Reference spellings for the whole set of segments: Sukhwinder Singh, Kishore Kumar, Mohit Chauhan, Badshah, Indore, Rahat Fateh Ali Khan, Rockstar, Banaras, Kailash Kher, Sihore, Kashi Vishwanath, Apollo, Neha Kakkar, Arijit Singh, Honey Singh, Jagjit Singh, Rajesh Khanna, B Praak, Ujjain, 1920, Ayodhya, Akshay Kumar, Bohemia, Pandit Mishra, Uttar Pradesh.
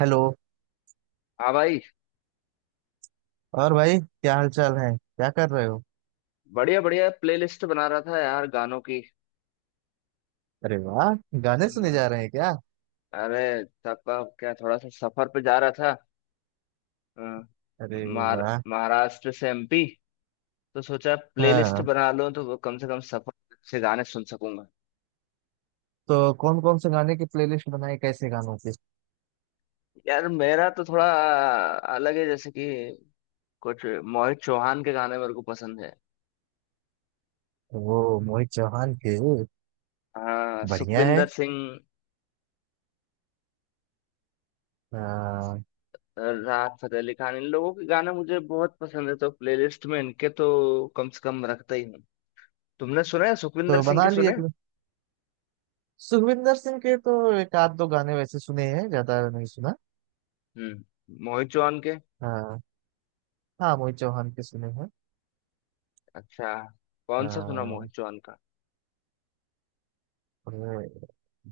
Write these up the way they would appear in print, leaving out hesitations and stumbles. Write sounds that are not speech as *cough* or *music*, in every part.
Hello. हाँ भाई। और भाई क्या हाल चाल है, क्या कर रहे हो? बढ़िया बढ़िया प्लेलिस्ट बना रहा था यार गानों की। अरे वाह, गाने सुने हम्म, जा रहे हैं क्या? अरे सबका क्या थोड़ा सा सफर पे जा रहा था। हम्म, अरे महार- वाह। महाराष्ट्र से एमपी तो सोचा प्लेलिस्ट हाँ, बना लूं तो वो कम से कम सफर से गाने सुन सकूंगा। तो कौन कौन से गाने की प्लेलिस्ट बनाई, कैसे गानों की? यार मेरा तो थोड़ा अलग है, जैसे कि कुछ मोहित चौहान के गाने मेरे को पसंद है। वो मोहित चौहान के। हाँ, बढ़िया है। सुखविंदर सिंह, हाँ, राहत फतेह अली खान इन लोगों के गाने मुझे बहुत पसंद है, तो प्लेलिस्ट में इनके तो कम से कम रखता ही हूँ। तुमने सुने सुखविंदर तो सिंह के सुने? सुखविंदर सिंह के तो एक आध दो गाने वैसे सुने हैं, ज्यादा नहीं सुना। मोहित चौहान के। हाँ। हाँ, मोहित चौहान के सुने हैं। अच्छा, कौन सा सुना हाँ, मोहित चौहान का? और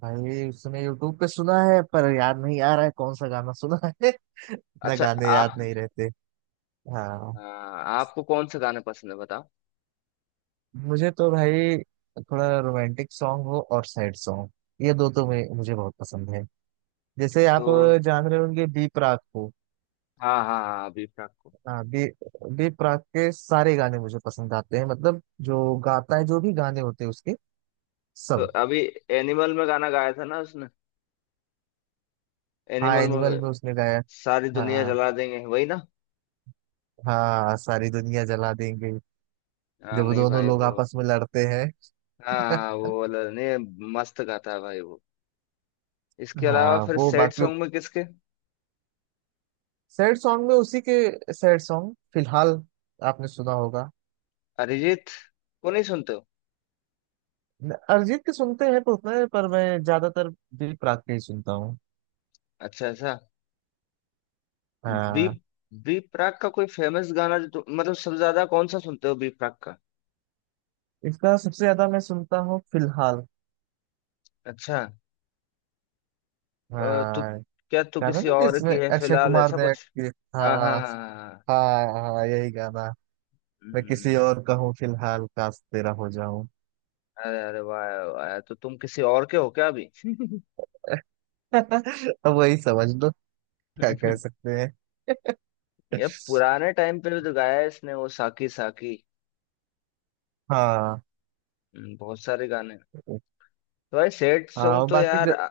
भाई उसने यूट्यूब पे सुना है पर याद नहीं आ रहा है कौन सा गाना सुना है। *laughs* ना, अच्छा। गाने याद आप। नहीं रहते। हाँ, आपको कौन से गाने पसंद है बताओ? मुझे तो भाई थोड़ा रोमांटिक सॉन्ग हो और सैड सॉन्ग, ये दो तो मैं मुझे बहुत पसंद है। जैसे आप तो जान रहे होंगे बी प्राक को। हाँ हाँ हाँ, अभी प्राक को। हाँ, बी बी प्राक के सारे गाने मुझे पसंद आते हैं। मतलब जो गाता है, जो भी गाने होते हैं उसके, तो सब। अभी एनिमल में गाना गाया था ना उसने, हाँ, एनिमल में। एनिमल में उसने गाया। सारी दुनिया हाँ जला देंगे वही ना। हाँ, सारी दुनिया जला देंगे। हाँ जब वो नहीं दोनों भाई लोग वो। आपस में लड़ते हाँ हाँ, हैं। *laughs* वो वाला नहीं। मस्त गाता है भाई वो। इसके अलावा हाँ, फिर वो सैड बाकी सॉन्ग में किसके? सैड सॉन्ग में उसी के सैड सॉन्ग फिलहाल आपने सुना होगा। अरिजीत को नहीं सुनते हो? अरिजीत के सुनते हैं तो उतने पर मैं ज्यादातर दिल प्राग के ही सुनता हूँ। अच्छा, ऐसा। बी हाँ, बी प्राक का कोई फेमस गाना जो मतलब सबसे ज्यादा कौन सा सुनते हो बी प्राक का? इसका सबसे ज्यादा मैं सुनता हूँ फिलहाल। अच्छा। तू हाँ, क्या तू गाना किसी ना और जिसमें की है अक्षय फिलहाल कुमार ऐसा ने act कुछ? किया। हाँ हाँ हाँ हाँ हाँ, हाँ। हाँ, हाँ यही गाना। मैं किसी हम्म, और का हूँ फिलहाल, काश तेरा हो जाऊं। अरे अरे वाह वाह, तो तुम किसी और के हो क्या अभी? *laughs* अब वही समझ लो, क्या कह *laughs* सकते हैं। *laughs* ये पुराने टाइम पे भी तो गाया है इसने वो साकी साकी। हाँ। बहुत सारे गाने। तो भाई सैड हाँ सॉन्ग और तो बाकी यार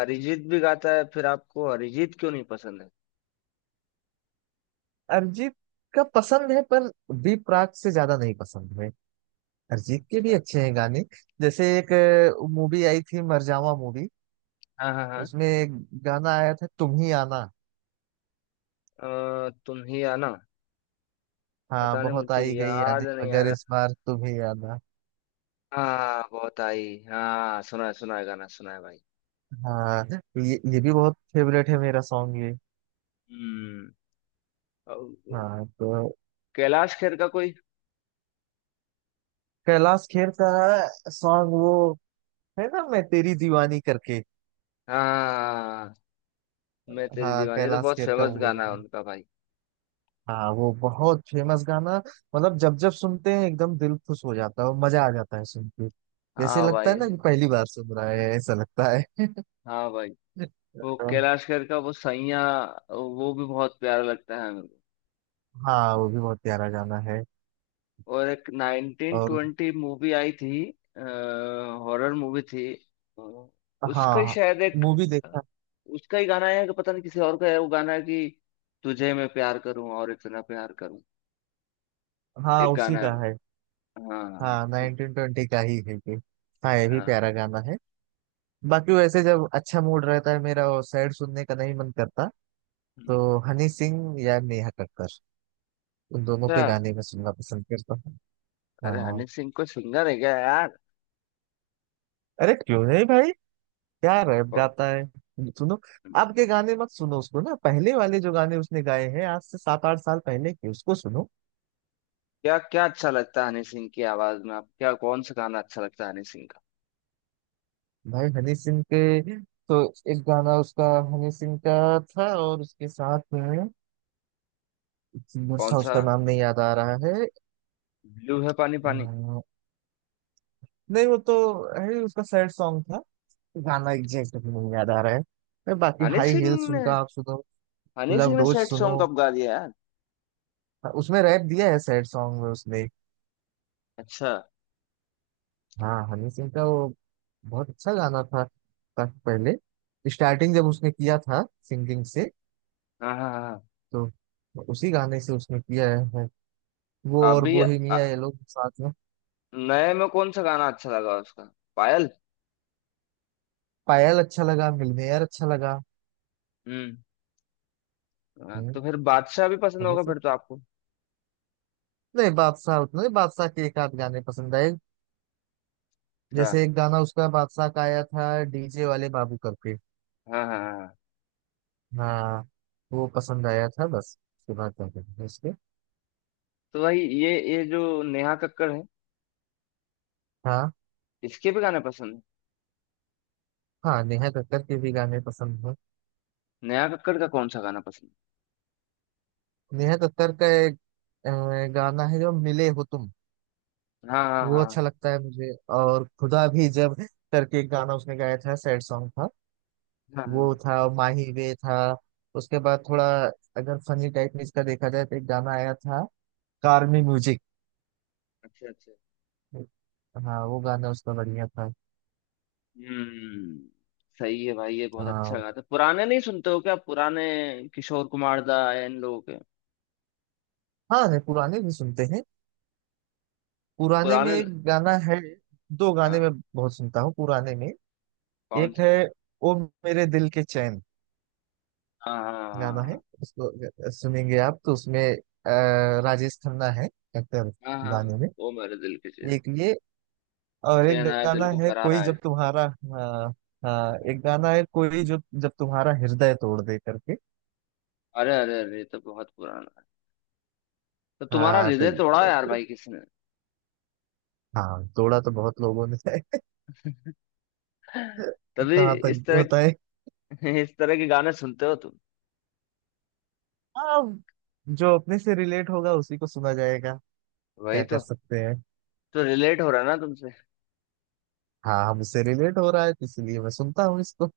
अरिजीत भी गाता है, फिर आपको अरिजीत क्यों नहीं पसंद है? अरिजीत का पसंद है पर बी प्राक से ज्यादा नहीं पसंद है। अरिजीत के भी अच्छा, अच्छे हैं गाने। जैसे एक मूवी आई थी, मरजावा मूवी। हाँ हाँ हाँ। उसमें एक गाना आया था, तुम ही आना। तुम ही आना। हाँ पता नहीं, बहुत मुझे आई गई याद यादें नहीं आ मगर इस रहा। बार तुम ही आना। हाँ बहुत आई, हाँ सुना है, सुना है गाना, सुना है भाई। हाँ, ये भी बहुत फेवरेट है मेरा सॉन्ग ये। हम्म। और हाँ। तो कैलाश खेर का कोई? कैलाश खेर का सॉन्ग वो है ना, मैं तेरी दीवानी करके। हाँ, मैं तेरी हाँ दीवानी, ये तो कैलाश बहुत खेर का फेमस वो। गाना है उनका भाई। हाँ वो बहुत फेमस गाना। मतलब जब जब सुनते हैं एकदम दिल खुश हो जाता है और मजा आ जाता है सुन के। जैसे हाँ लगता भाई। है ना कि पहली बार सुन रहा है, ऐसा लगता है। हाँ भाई, वो *laughs* कैलाश खेर का वो सैया, वो भी बहुत प्यारा लगता है मेरे को। हाँ, वो भी बहुत प्यारा गाना है। और एक और 1920 मूवी आई थी, हॉरर मूवी थी। अ, उसका ही हाँ, शायद एक, मूवी देखा। उसका ही गाना है, कि पता नहीं किसी और का है वो गाना है कि तुझे मैं प्यार करूं और इतना प्यार करूं। हाँ एक उसी गाना। का है। हाँ हाँ, तो 1920 का ही है ये। हाँ, ये भी हाँ। प्यारा गाना है। बाकी वैसे जब अच्छा मूड रहता है मेरा और सैड सुनने का नहीं मन करता, हम्म। तो हनी सिंह या नेहा कक्कर, उन दोनों अच्छा। के गाने में सुनना पसंद करता हूँ। अरे हाँ। हनी सिंह को सिंगर है क्या यार? अरे क्यों नहीं भाई, क्या रैप को- गाता है। सुनो, अब के गाने मत सुनो उसको, ना पहले वाले जो गाने उसने गाए हैं आज से 7-8 साल पहले के, उसको सुनो। क्या क्या अच्छा लगता है हनी सिंह की आवाज में आप? क्या कौन सा गाना अच्छा लगता है हनी सिंह का? भाई हनी सिंह के तो एक गाना उसका, हनी सिंह का था और उसके साथ में एक सिंगर कौन था, सा? उसका नाम नहीं याद आ रहा है। ब्लू है पानी पानी? अम, नहीं वो तो है उसका। सैड सॉन्ग था। गाना एग्जैक्ट भी नहीं याद आ रहा है। अरे बाकी हनी हाई सिंह हील्स ने, उनका आप सुनो। हनी सिंह लव ने डोज सैड सुनो, सॉन्ग कब गा दिया यार? उसमें रैप दिया है सैड सॉन्ग में उसने। अच्छा। हाँ हनी सिंह का वो बहुत अच्छा गाना था। काफी पहले, स्टार्टिंग जब उसने किया था सिंगिंग से, हाँ हाँ हाँ तो उसी गाने से उसने किया है। वो हाँ। और अभी बोहेमिया ये लोग साथ में। नए में कौन सा गाना अच्छा लगा उसका? पायल? पायल अच्छा लगा, मिलनेयर अच्छा लगा। हम्म। हाँ, हम्म, तो फिर बादशाह भी पसंद हनी होगा सिंह। फिर तो आपको? नहीं, बादशाह उतना नहीं। बादशाह के एक आध गाने पसंद आए। अच्छा, जैसे एक गाना उसका बादशाह का आया था, डीजे वाले बाबू करके। हाँ हाँ हाँ हाँ। हाँ वो पसंद आया था, बस उसके बाद क्या करेंगे उसके। तो वही ये जो नेहा कक्कड़ है, हाँ। इसके भी गाने पसंद है? हाँ नेहा कक्कर के भी गाने पसंद हैं। नया कक्कड़ का कौन सा गाना पसंद? नेहा कक्कड़ का एक अ, गाना है, जो मिले हो तुम। हाँ हाँ वो अच्छा हाँ लगता है मुझे। और खुदा भी जब करके एक गाना उसने गाया था, सैड सॉन्ग था। हाँ वो हाँ, था, और माही वे था। उसके बाद थोड़ा अगर फनी टाइप में इसका देखा जाए तो एक गाना आया था, कार में म्यूजिक। अच्छा अच्छा। हाँ वो गाना उसका बढ़िया था। हम्म। सही है भाई, ये बहुत अच्छा हाँ। गाना था। पुराने नहीं सुनते हो क्या, पुराने किशोर कुमार दा या इन लोगों के? हाँ नहीं, पुराने भी सुनते हैं। पुराने में पुराने। एक गाना है, दो गाने हाँ, मैं बहुत सुनता हूँ पुराने में। कौन एक से? है ओ मेरे दिल के चैन हाँ हाँ गाना है। हाँ उसको अगर सुनेंगे आप तो उसमें अ, राजेश खन्ना है, एक्टर। हाँ हाँ, हाँ, गाने में वो मेरे दिल के चैन। एक ये, और एक चैन आया गाना दिल को है, कोई करारा है। जब तुम्हारा। हाँ। हाँ, हाँ। एक गाना है, कोई जो जब तुम्हारा हृदय तोड़ दे करके। अरे अरे अरे ये तो बहुत पुराना है। तो तुम्हारा हाँ हृदय तोड़ा यार भाई किसने? हाँ तोड़ा तो बहुत लोगों ने है। *laughs* तभी कहाँ इस तक होता है। तरह *laughs* इस तरह के गाने सुनते हो तुम। हाँ, जो अपने से रिलेट होगा उसी को सुना जाएगा। वही क्या कर तो। सकते हैं। तो रिलेट हो रहा है ना तुमसे? हाँ हमसे रिलेट हो रहा है, तो इसलिए मैं सुनता हूँ इसको।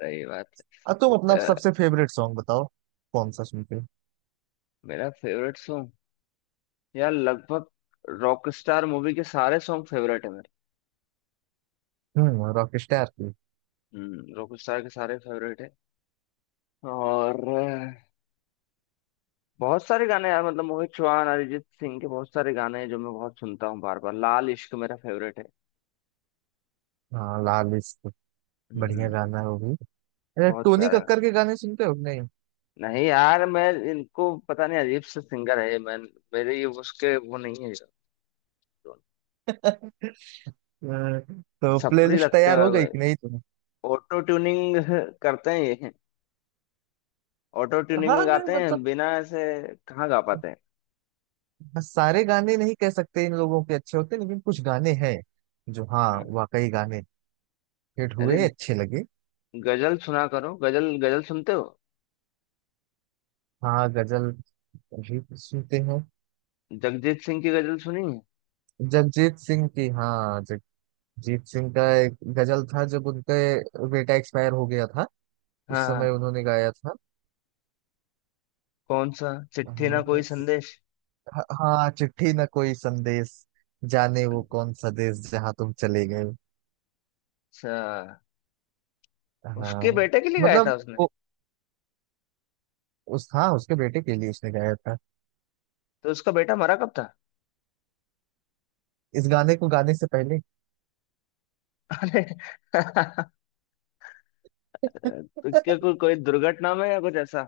सही बात अब तुम है। अपना सबसे फेवरेट सॉन्ग बताओ, कौन सा सुनते हो। मेरा फेवरेट सॉन्ग यार, लगभग रॉकस्टार मूवी के सारे सॉन्ग फेवरेट है मेरे। हम्म, रॉकस्टार की। रॉकस्टार के सारे फेवरेट है। और बहुत सारे गाने यार, मतलब मोहित चौहान, अरिजीत सिंह के बहुत सारे गाने हैं जो मैं बहुत सुनता हूँ बार बार। लाल इश्क मेरा फेवरेट है। हाँ लाल इश्क, बढ़िया हम्म। गाना है वो भी। अरे बहुत टोनी प्यारा गाना। कक्कर के गाने सुनते हो कि नहीं? नहीं यार, मैं इनको पता नहीं, अजीब से सिंगर है ये, मैं, मेरे ये उसके वो नहीं है। अ, तो छपरी प्लेलिस्ट लगते तैयार हो हैं गई भाई। कि नहीं तुम्हें? ऑटो ट्यूनिंग करते हैं ये, ऑटो ट्यूनिंग हाँ में नहीं गाते मतलब हैं, बिना ऐसे कहाँ गा पाते हैं। सारे गाने नहीं कह सकते इन लोगों के अच्छे होते, लेकिन कुछ गाने हैं जो, हाँ हाँ। वाकई गाने हिट हुए, अरे अच्छे लगे। गजल सुना करो, गजल। गजल सुनते हो? हाँ गजल भी सुनते हैं। जगजीत सिंह की गजल सुनी है? जगजीत सिंह की, हाँ जगजीत सिंह का एक गजल था, जब उनका बेटा एक्सपायर हो गया था उस समय हाँ। उन्होंने गाया था। कौन सा? चिट्ठी ना हाँ, कोई संदेश? हाँ चिट्ठी न कोई संदेश, जाने वो कौन सा देश, जहाँ तुम चले गए। अच्छा। उसके हाँ। बेटे के लिए गाया मतलब था उसने? वो उस, हाँ उसके बेटे के लिए उसने गाया था। तो उसका बेटा मरा कब था? इस गाने को गाने से पहले। *laughs* अरे *laughs* तो क्या कोई, कोई दुर्घटना में या कुछ ऐसा?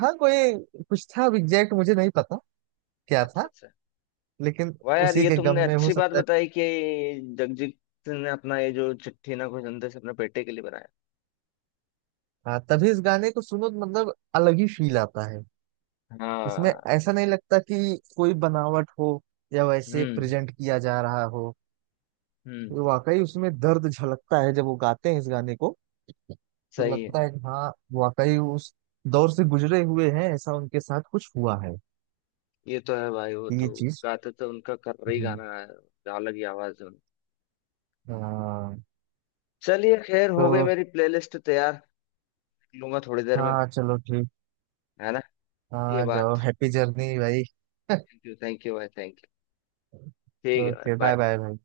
हाँ कोई कुछ था, अब एग्जैक्ट मुझे नहीं पता क्या अच्छा था। अच्छा। लेकिन वाह यार, उसी ये के गम तुमने में हो अच्छी बात सकता है। बताई कि जगजीत सिंह ने अपना ये जो चिट्ठी ना कोई संदेश अपने बेटे के लिए बनाया। हाँ, तभी इस गाने को सुनो तो मतलब अलग ही फील आता है। इसमें हाँ। ऐसा नहीं लगता कि कोई बनावट हो या वैसे हम्म। प्रेजेंट किया जा रहा हो। हम्म। वाकई उसमें दर्द झलकता है जब वो गाते हैं इस गाने को। तो सही है। लगता है कि हाँ, वाकई उस दौर से गुजरे हुए हैं, ऐसा उनके साथ कुछ हुआ है, ये तो है भाई, वो तो ये चीज। गाते तो उनका कर्री हम्म, गाना है। अलग ही आवाज है उनकी। हाँ। चलिए खैर, हो गई तो मेरी प्लेलिस्ट तैयार। लूंगा थोड़ी देर में। हाँ चलो ठीक। है ना। ये हाँ जाओ, बात। हैप्पी जर्नी भाई। *laughs* थैंक यू, थैंक यू भाई, थैंक यू। ठीक है ओके, भाई बाय bye। बाय भाई।